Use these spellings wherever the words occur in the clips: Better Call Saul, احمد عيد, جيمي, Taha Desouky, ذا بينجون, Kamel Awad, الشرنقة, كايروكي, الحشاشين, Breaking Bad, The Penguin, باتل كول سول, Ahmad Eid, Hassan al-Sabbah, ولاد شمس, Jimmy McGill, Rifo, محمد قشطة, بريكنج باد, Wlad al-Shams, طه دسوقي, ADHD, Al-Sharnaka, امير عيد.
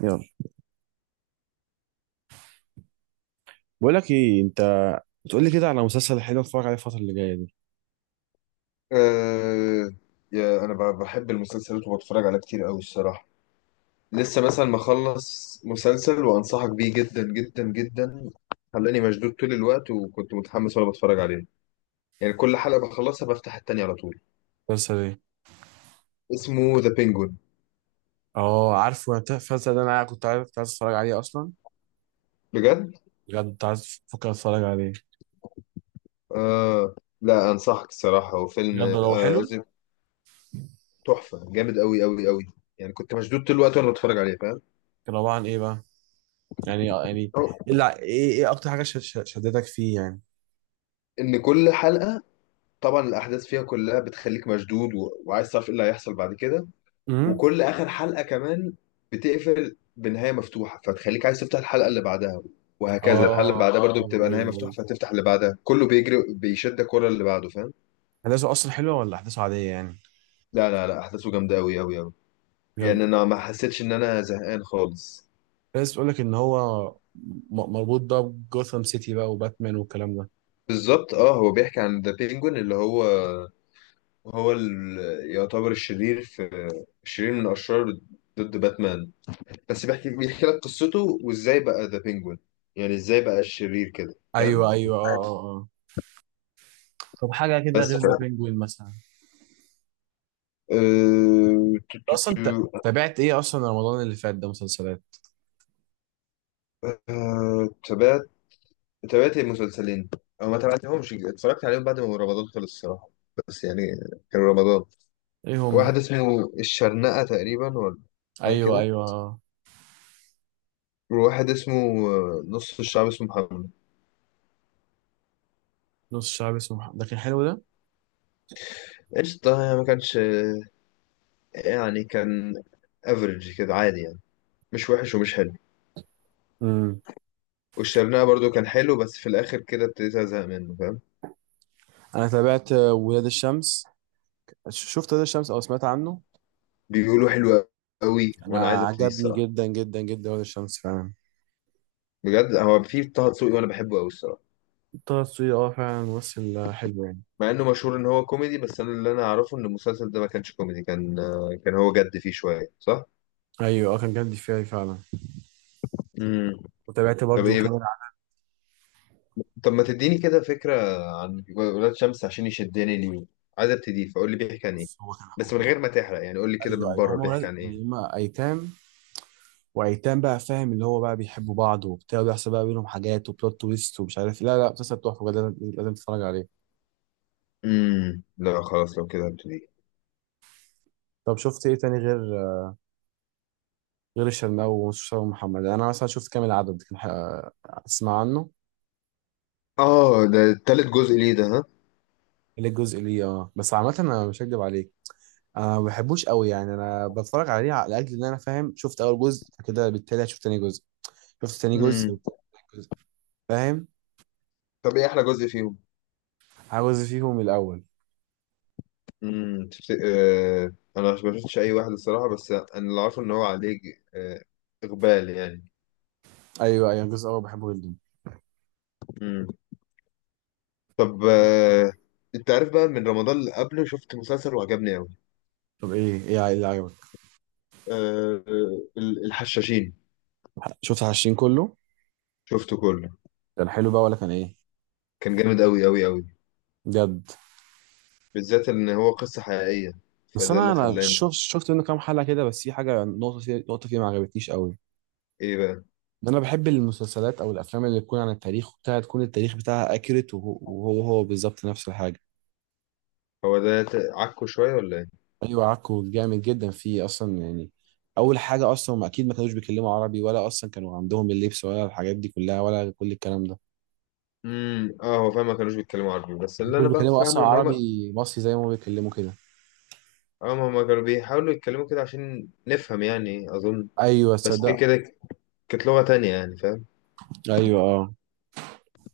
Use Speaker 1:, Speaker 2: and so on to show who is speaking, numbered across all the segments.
Speaker 1: يلا، بقول لك ايه انت، بتقول لي كده على مسلسل حلو اتفرج عليه الفتره اللي جايه دي.
Speaker 2: أه. يا انا بحب المسلسلات وبتفرج عليها كتير قوي الصراحه. لسه مثلا مخلص مسلسل وانصحك بيه جدا جدا جدا. خلاني مشدود طول الوقت وكنت متحمس وانا بتفرج عليه، يعني كل حلقه بخلصها بفتح التانية على طول.
Speaker 1: مسلسل ايه؟
Speaker 2: اسمه ذا بينجون.
Speaker 1: اه، عارفه. أنا المسلسل ده انا كنت عايز اتفرج عليه اصلا.
Speaker 2: بجد.
Speaker 1: بجد كنت عايز افكر اتفرج عليه.
Speaker 2: أه. لا انصحك الصراحه، هو فيلم
Speaker 1: بجد لو حلو؟
Speaker 2: قصدي تحفه، جامد قوي قوي قوي. يعني كنت مشدود طول الوقت وانا بتفرج عليه، فاهم؟
Speaker 1: كان عباره عن ايه بقى؟ يعني
Speaker 2: أو-
Speaker 1: ايه اكتر حاجه شدتك فيه يعني؟
Speaker 2: ان كل حلقه طبعا الاحداث فيها كلها بتخليك مشدود وعايز تعرف ايه اللي هيحصل بعد كده.
Speaker 1: امم
Speaker 2: وكل اخر حلقه كمان بتقفل بنهايه مفتوحه فتخليك عايز تفتح الحلقه اللي بعدها، وهكذا الحلقه اللي
Speaker 1: اه،
Speaker 2: بعدها برضو اه
Speaker 1: ايوه،
Speaker 2: بتبقى نهايه مفتوحه
Speaker 1: أيوه.
Speaker 2: فتفتح اللي بعدها، كله بيجري بيشدك ورا اللي بعده، فاهم؟
Speaker 1: احداثه اصلا حلوه ولا احداثه عاديه يعني؟
Speaker 2: لا لا لا، احداثه جامده قوي قوي قوي. يعني
Speaker 1: بجد؟
Speaker 2: انا ما حسيتش ان انا زهقان خالص.
Speaker 1: بس بتقول لك ان هو مربوط بقى بجوثام سيتي بقى وباتمان والكلام ده.
Speaker 2: بالظبط، اه هو بيحكي عن ذا بينجوين اللي هو، هو ال- يعتبر الشرير في، الشرير من اشرار ضد باتمان. بس بيحكي لك قصته، وازاي بقى ذا بينجوين، يعني ازاي بقى الشرير كده، فاهم؟
Speaker 1: ايوه، ايوه، اه، اه، اه. طب حاجه كده
Speaker 2: بس
Speaker 1: غير ذا بينجوين مثلا؟
Speaker 2: أه... تو- تو-
Speaker 1: اصلا انت
Speaker 2: تو-
Speaker 1: تابعت ايه اصلا رمضان اللي فات ده مسلسلات؟
Speaker 2: تابعت. تابعت المسلسلين او ما تابعتهمش، اتفرجت عليهم بعد ما رمضان خلص الصراحه. بس يعني كان رمضان
Speaker 1: ايه هم؟
Speaker 2: واحد اسمه الشرنقة تقريبا ولا حاجه
Speaker 1: ايوه،
Speaker 2: كده،
Speaker 1: ايوه،
Speaker 2: وواحد اسمه نص الشعب اسمه محمد.
Speaker 1: نص الشعب اسمه محمد ده كان حلو ده.
Speaker 2: قشطة، يعني ما كانش يعني كان افريج كده عادي يعني، مش وحش ومش حلو.
Speaker 1: امم.
Speaker 2: والشرنقة برضو كان حلو بس في الاخر كده ابتديت ازهق منه، فاهم؟
Speaker 1: انا تابعت ولاد الشمس. شفت ولاد الشمس او سمعت عنه؟
Speaker 2: بيقولوا حلو قوي وانا عايز
Speaker 1: انا
Speaker 2: ابتدي
Speaker 1: عجبني
Speaker 2: الصراحه.
Speaker 1: جدا جدا جدا ولاد الشمس فعلا.
Speaker 2: بجد، هو في طه دسوقي وانا بحبه قوي الصراحه.
Speaker 1: طه دسوقي، اه فعلا ممثل حلو يعني.
Speaker 2: مع انه مشهور ان هو كوميدي، بس انا اللي انا اعرفه ان المسلسل ده ما كانش كوميدي، كان كان هو جد فيه شويه، صح.
Speaker 1: ايوه، اه كان جامد فيها فعلا.
Speaker 2: امم.
Speaker 1: وتابعت
Speaker 2: طب
Speaker 1: برضو
Speaker 2: ايه بقى؟
Speaker 1: كامل عرف.
Speaker 2: طب ما تديني كده فكره عن ولاد شمس، عشان يشدني ليه. عايز ابتدي، فقول لي بيحكي عن ايه.
Speaker 1: هو كان
Speaker 2: بس من غير
Speaker 1: حمار.
Speaker 2: ما تحرق يعني، قول لي كده
Speaker 1: ايوه،
Speaker 2: من
Speaker 1: ايوه،
Speaker 2: بره
Speaker 1: هم
Speaker 2: بيحكي
Speaker 1: ولاد
Speaker 2: عن ايه.
Speaker 1: اللي هم ايتام وايتام بقى فاهم. اللي هو بقى بيحبوا بعض وبتاع وبيحصل بقى بينهم حاجات وبلوت تويست ومش عارف إيه. لا، لا، مسلسل تحفه بجد، لازم لازم تتفرج عليه.
Speaker 2: امم، لا خلاص لو كده هبتدي.
Speaker 1: طب شفت ايه تاني غير الشرنقة ومصطفى محمد؟ انا مثلا شفت كامل العدد كان اسمع عنه.
Speaker 2: اه ده تالت جزء ليه ده، ها.
Speaker 1: اللي الجزء ليه اه. بس عامة انا مش هكدب عليك، انا ما بحبوش قوي يعني. انا بتفرج عليه لاجل ان انا فاهم، شفت اول جزء فكده بالتالي هشوف تاني جزء. شفت تاني جزء
Speaker 2: امم.
Speaker 1: وبتاع تالت جزء فاهم.
Speaker 2: طب ايه احلى جزء فيهم؟
Speaker 1: عاوز فيهم الاول.
Speaker 2: انا ما شفتش اي واحد الصراحه، بس انا اللي عارفه ان هو عليه آه... اقبال يعني.
Speaker 1: ايوه، ايوه، الجزء الاول بحبه جدا.
Speaker 2: امم. طب انت عارف بقى من رمضان اللي قبله شفت مسلسل وعجبني قوي.
Speaker 1: طب ايه اللي عجبك؟
Speaker 2: آه، الحشاشين.
Speaker 1: شفت 20 كله؟
Speaker 2: شفته كله.
Speaker 1: كان حلو بقى ولا كان ايه؟
Speaker 2: كان جامد قوي قوي قوي،
Speaker 1: بجد؟
Speaker 2: بالذات ان هو قصة حقيقية.
Speaker 1: بس
Speaker 2: فده
Speaker 1: انا
Speaker 2: اللي
Speaker 1: انا
Speaker 2: خلاني،
Speaker 1: شفت منه كام حلقة كده. بس في حاجة نقطة فيه ما عجبتنيش قوي.
Speaker 2: ايه بقى.
Speaker 1: ده انا بحب المسلسلات او الافلام اللي تكون عن التاريخ وبتاعها تكون التاريخ بتاعها اكيوريت. وهو بالظبط نفس الحاجه.
Speaker 2: هو ده عكه شوية ولا ايه؟
Speaker 1: ايوه، عكو جامد جدا فيه اصلا يعني. اول حاجه اصلا هم اكيد ما كانوش بيتكلموا عربي، ولا اصلا كانوا عندهم اللبس ولا الحاجات دي كلها ولا كل الكلام ده.
Speaker 2: امم، اه هو فاهم ما كانوش بيتكلموا عربي، بس
Speaker 1: ما
Speaker 2: اللي
Speaker 1: كانوش
Speaker 2: انا بقى
Speaker 1: بيتكلموا اصلا
Speaker 2: فاهمه ان هما،
Speaker 1: عربي مصري زي ما هم بيتكلموا كده.
Speaker 2: اه هما كانوا بيحاولوا يتكلموا كده عشان نفهم يعني، اظن.
Speaker 1: ايوه
Speaker 2: بس دي
Speaker 1: صدق.
Speaker 2: كده كانت لغة تانية يعني، فاهم؟
Speaker 1: ايوه اه.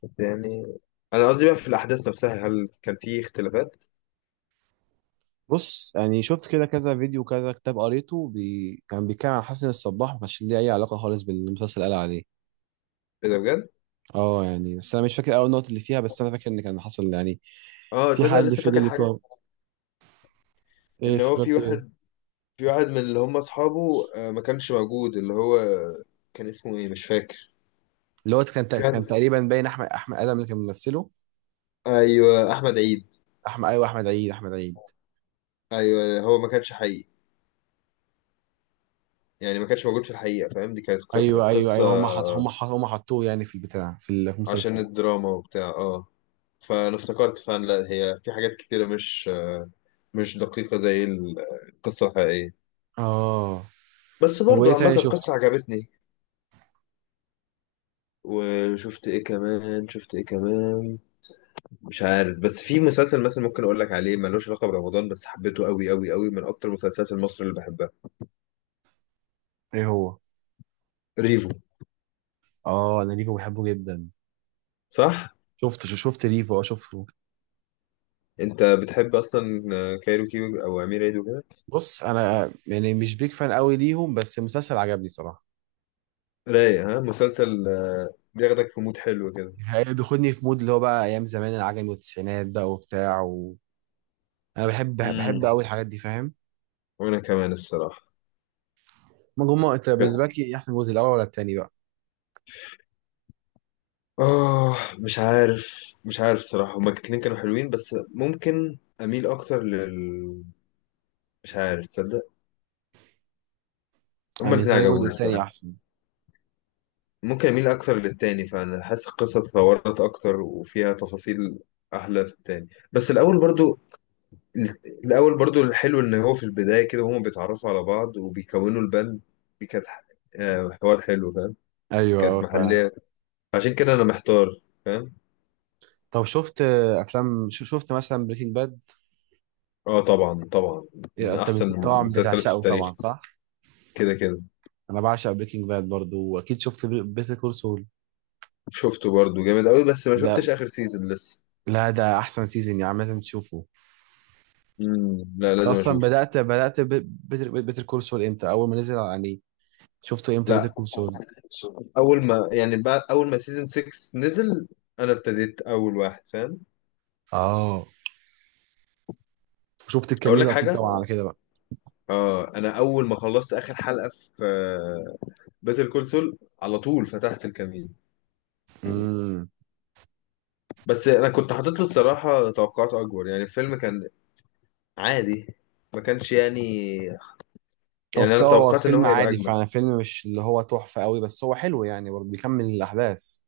Speaker 2: بس يعني انا قصدي بقى في الاحداث نفسها هل كان في اختلافات.
Speaker 1: بص يعني شفت كده كذا فيديو كذا كتاب قريته كان بيتكلم عن حسن الصباح، ما كانش ليه اي علاقه خالص بالمسلسل اللي قال عليه.
Speaker 2: ايه ده بجد؟
Speaker 1: اه يعني، بس انا مش فاكر اول نقطه اللي فيها. بس انا فاكر ان كان حصل يعني،
Speaker 2: اه
Speaker 1: في
Speaker 2: تصدق أنا
Speaker 1: حد
Speaker 2: لسه
Speaker 1: في
Speaker 2: فاكر
Speaker 1: اللي
Speaker 2: حاجة،
Speaker 1: بتوع. ايه
Speaker 2: ان هو في
Speaker 1: افتكرت ايه؟
Speaker 2: واحد، في واحد من اللي هم اصحابه ما كانش موجود اللي هو، كان اسمه ايه مش فاكر.
Speaker 1: اللي هو
Speaker 2: في
Speaker 1: كان
Speaker 2: واحد،
Speaker 1: تقريبا باين احمد ادم اللي كان ممثله.
Speaker 2: ايوه احمد عيد.
Speaker 1: احمد، ايوه، احمد عيد، احمد عيد.
Speaker 2: ايوه هو ما كانش حقيقي، يعني ما كانش موجود في الحقيقة، فاهم؟ دي كانت
Speaker 1: ايوه، ايوه،
Speaker 2: قصة
Speaker 1: ايوه، هم حطوه يعني في البتاع في المسلسل.
Speaker 2: عشان الدراما وبتاع، اه. فانا افتكرت فعلا، لا هي في حاجات كتيرة مش مش دقيقة زي القصة الحقيقية،
Speaker 1: اه.
Speaker 2: بس
Speaker 1: طب وايه
Speaker 2: برضو عامة
Speaker 1: تاني شفته؟
Speaker 2: القصة عجبتني. وشفت ايه كمان؟ شفت ايه كمان؟ مش عارف، بس في مسلسل مثلا ممكن اقول لك عليه ملوش علاقه برمضان بس حبيته قوي قوي قوي، من اكتر المسلسلات المصري اللي بحبها.
Speaker 1: ايه هو؟
Speaker 2: ريفو.
Speaker 1: اه، انا ريفو بحبه جدا.
Speaker 2: صح.
Speaker 1: شفت ريفو، اه شفته.
Speaker 2: انت بتحب اصلا كايروكي او امير عيد وكده؟
Speaker 1: بص انا يعني مش بيك فان قوي ليهم، بس المسلسل عجبني صراحه.
Speaker 2: رايق. ها مسلسل بياخدك في مود حلو كده.
Speaker 1: بياخدني في مود اللي هو بقى ايام زمان العجمي والتسعينات بقى وبتاع انا بحب
Speaker 2: امم.
Speaker 1: قوي الحاجات دي فاهم.
Speaker 2: وانا كمان الصراحه.
Speaker 1: ما هم انت بالنسبه لك إيه احسن جزء، الاول ولا التاني بقى؟
Speaker 2: اه مش عارف، مش عارف الصراحه، هما الاتنين كانوا حلوين، بس ممكن اميل اكتر لل، مش عارف تصدق،
Speaker 1: انا
Speaker 2: هما الاتنين
Speaker 1: بالنسبه لي الجزء
Speaker 2: عجبوني
Speaker 1: التاني
Speaker 2: الصراحه.
Speaker 1: احسن.
Speaker 2: ممكن اميل اكتر للتاني، فانا حاسس القصه اتطورت اكتر وفيها تفاصيل احلى في التاني، بس الاول برضو، الاول برضو الحلو ان هو في البدايه كده هما بيتعرفوا على بعض وبيكونوا البند. دي كانت حوار حلو فاهم،
Speaker 1: ايوه،
Speaker 2: كانت
Speaker 1: اه فعلا.
Speaker 2: محليه. عشان كده انا محتار، فاهم؟
Speaker 1: طب شفت افلام، شفت مثلا بريكنج باد؟
Speaker 2: اه طبعا طبعا، من
Speaker 1: انت
Speaker 2: احسن
Speaker 1: طبعا
Speaker 2: المسلسلات في
Speaker 1: بتعشقه
Speaker 2: التاريخ.
Speaker 1: طبعا، صح؟
Speaker 2: كده كده.
Speaker 1: انا بعشق بريكنج باد برضو، واكيد شفت بيتر كول سول.
Speaker 2: شفته برضو جامد قوي، بس ما
Speaker 1: ده
Speaker 2: شفتش اخر سيزون لسه.
Speaker 1: لا، ده احسن سيزون يعني، لازم تشوفه.
Speaker 2: لا
Speaker 1: انت
Speaker 2: لازم
Speaker 1: اصلا
Speaker 2: اشوف.
Speaker 1: بدات بيتر كول سول امتى، اول ما نزل يعني؟ شفته امتى بيتر
Speaker 2: لا،
Speaker 1: كول سول؟
Speaker 2: اول ما يعني، بعد اول ما سيزون 6 نزل انا ابتديت اول واحد، فاهم.
Speaker 1: اه، شفت
Speaker 2: اقول لك
Speaker 1: الكامينو اكيد
Speaker 2: حاجه،
Speaker 1: طبعا على كده بقى.
Speaker 2: اه انا اول ما خلصت اخر حلقه في باتل كول سول على طول فتحت الكمين.
Speaker 1: امم.
Speaker 2: بس انا كنت حاطط له الصراحه توقعات اكبر، يعني الفيلم كان عادي، ما كانش يعني، يعني انا
Speaker 1: هو
Speaker 2: توقعت ان هو
Speaker 1: فيلم
Speaker 2: هيبقى
Speaker 1: عادي
Speaker 2: اجمل.
Speaker 1: فعلا، فيلم مش اللي هو تحفه قوي، بس هو حلو يعني برضه بيكمل الاحداث.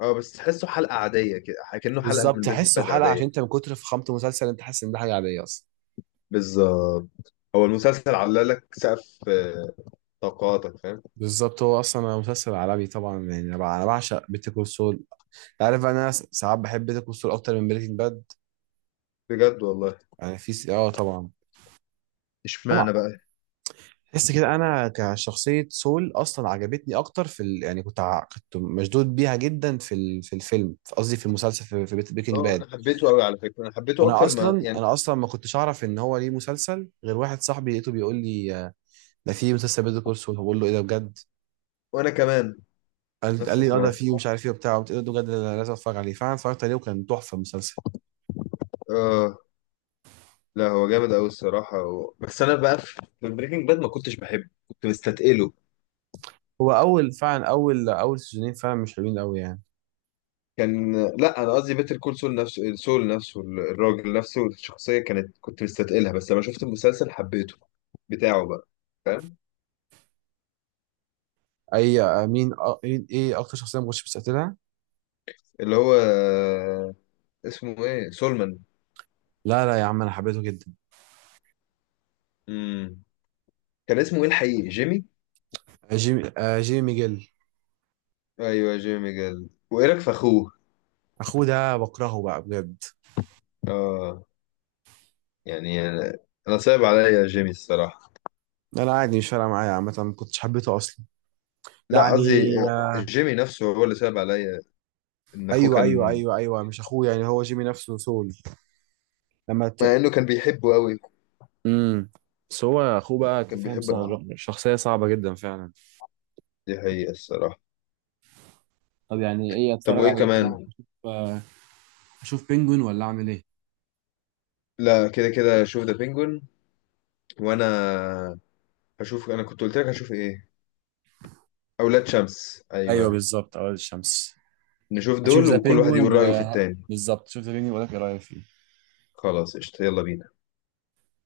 Speaker 2: اه بس تحسه حلقه عاديه كده، كانه حلقه
Speaker 1: بالظبط
Speaker 2: من بريكنج
Speaker 1: تحسه
Speaker 2: باد
Speaker 1: حلقة،
Speaker 2: عاديه.
Speaker 1: عشان انت من كتر فخامة المسلسل انت حاسس ان ده حاجة عادية اصلا.
Speaker 2: بالظبط، هو المسلسل علالك سقف توقعاتك، فاهم.
Speaker 1: بالظبط، هو اصلا مسلسل عالمي طبعا يعني. انا أنا بعشق بيتر كول سول. عارف بقى، انا ساعات بحب بيتر كول سول اكتر من بريكنج باد.
Speaker 2: بجد والله.
Speaker 1: يعني في اه طبعا. هما
Speaker 2: اشمعنى بقى؟
Speaker 1: تحس كده، انا كشخصية سول اصلا عجبتني اكتر في يعني كنت مشدود بيها جدا في في الفيلم قصدي في المسلسل، في بريكنج
Speaker 2: اه
Speaker 1: باد.
Speaker 2: انا حبيته قوي على فكره، انا حبيته
Speaker 1: انا
Speaker 2: اكتر ما
Speaker 1: اصلا
Speaker 2: يعني.
Speaker 1: انا اصلا ما كنتش اعرف ان هو ليه مسلسل، غير واحد صاحبي لقيته بيقول لي ده في مسلسل بيتر كول سول. بقول له ايه ده بجد؟
Speaker 2: وانا كمان،
Speaker 1: قال
Speaker 2: نفس
Speaker 1: لي اه ده
Speaker 2: الحوار.
Speaker 1: فيه ومش عارف ايه وبتاع. قلت له ده بجد، أنا لازم اتفرج عليه. فعلا اتفرجت عليه وكان تحفه المسلسل.
Speaker 2: اه لا هو جامد قوي الصراحه بس انا بقى في بريكنج باد ما كنتش بحبه، كنت مستثقله.
Speaker 1: هو اول فعلا، اول اول سيزونين فعلا مش حلوين قوي يعني.
Speaker 2: كان، لا انا قصدي بيتر كول سول نفسه، سول نفسه، الراجل نفسه الشخصيه كانت، كنت مستثقلها بس لما شفت المسلسل حبيته بتاعه بقى، فاهم.
Speaker 1: اي مين ايه اكتر شخصيه ما كنتش مستقتلها؟
Speaker 2: اللي هو اسمه ايه سولمان.
Speaker 1: لا، لا يا عم، انا حبيته جدا.
Speaker 2: امم. كان اسمه ايه الحقيقي، جيمي.
Speaker 1: جيمي ميجيل.
Speaker 2: ايوه جيمي جال. وايه رايك في اخوه؟
Speaker 1: اخوه ده بكرهه بقى بجد.
Speaker 2: اه يعني انا صعب عليا جيمي الصراحه.
Speaker 1: انا عادي، مش فارقه معايا عامه، ما كنتش حبيته اصلا
Speaker 2: لا
Speaker 1: يعني.
Speaker 2: قصدي
Speaker 1: آه،
Speaker 2: جيمي نفسه هو اللي صعب عليا، ان اخوه
Speaker 1: ايوه، ايوه،
Speaker 2: كان،
Speaker 1: ايوه، ايوه، مش اخوه يعني، هو جيمي نفسه سول. لما
Speaker 2: مع انه كان بيحبه قوي،
Speaker 1: امم بس هو اخوه بقى، انت
Speaker 2: كان
Speaker 1: فاهم
Speaker 2: بيحب الحب،
Speaker 1: شخصيه صعبه جدا فعلا.
Speaker 2: دي حقيقه الصراحه.
Speaker 1: طب يعني ايه،
Speaker 2: طب
Speaker 1: اتفرج
Speaker 2: وايه
Speaker 1: على ايه كده،
Speaker 2: كمان؟
Speaker 1: اشوف بينجوين ولا اعمل ايه؟
Speaker 2: لا كده كده شوف ذا بينجون. وانا هشوف، انا كنت قلت لك هشوف ايه، اولاد شمس،
Speaker 1: ايوه
Speaker 2: ايوه.
Speaker 1: بالظبط، اول الشمس.
Speaker 2: نشوف
Speaker 1: هشوف
Speaker 2: دول
Speaker 1: ذا
Speaker 2: وكل واحد
Speaker 1: بينجوين
Speaker 2: يقول رايه في التاني.
Speaker 1: بالظبط، شوف ذا بينجوين، ولا ايه رايك فيه؟
Speaker 2: خلاص قشطه، يلا بينا.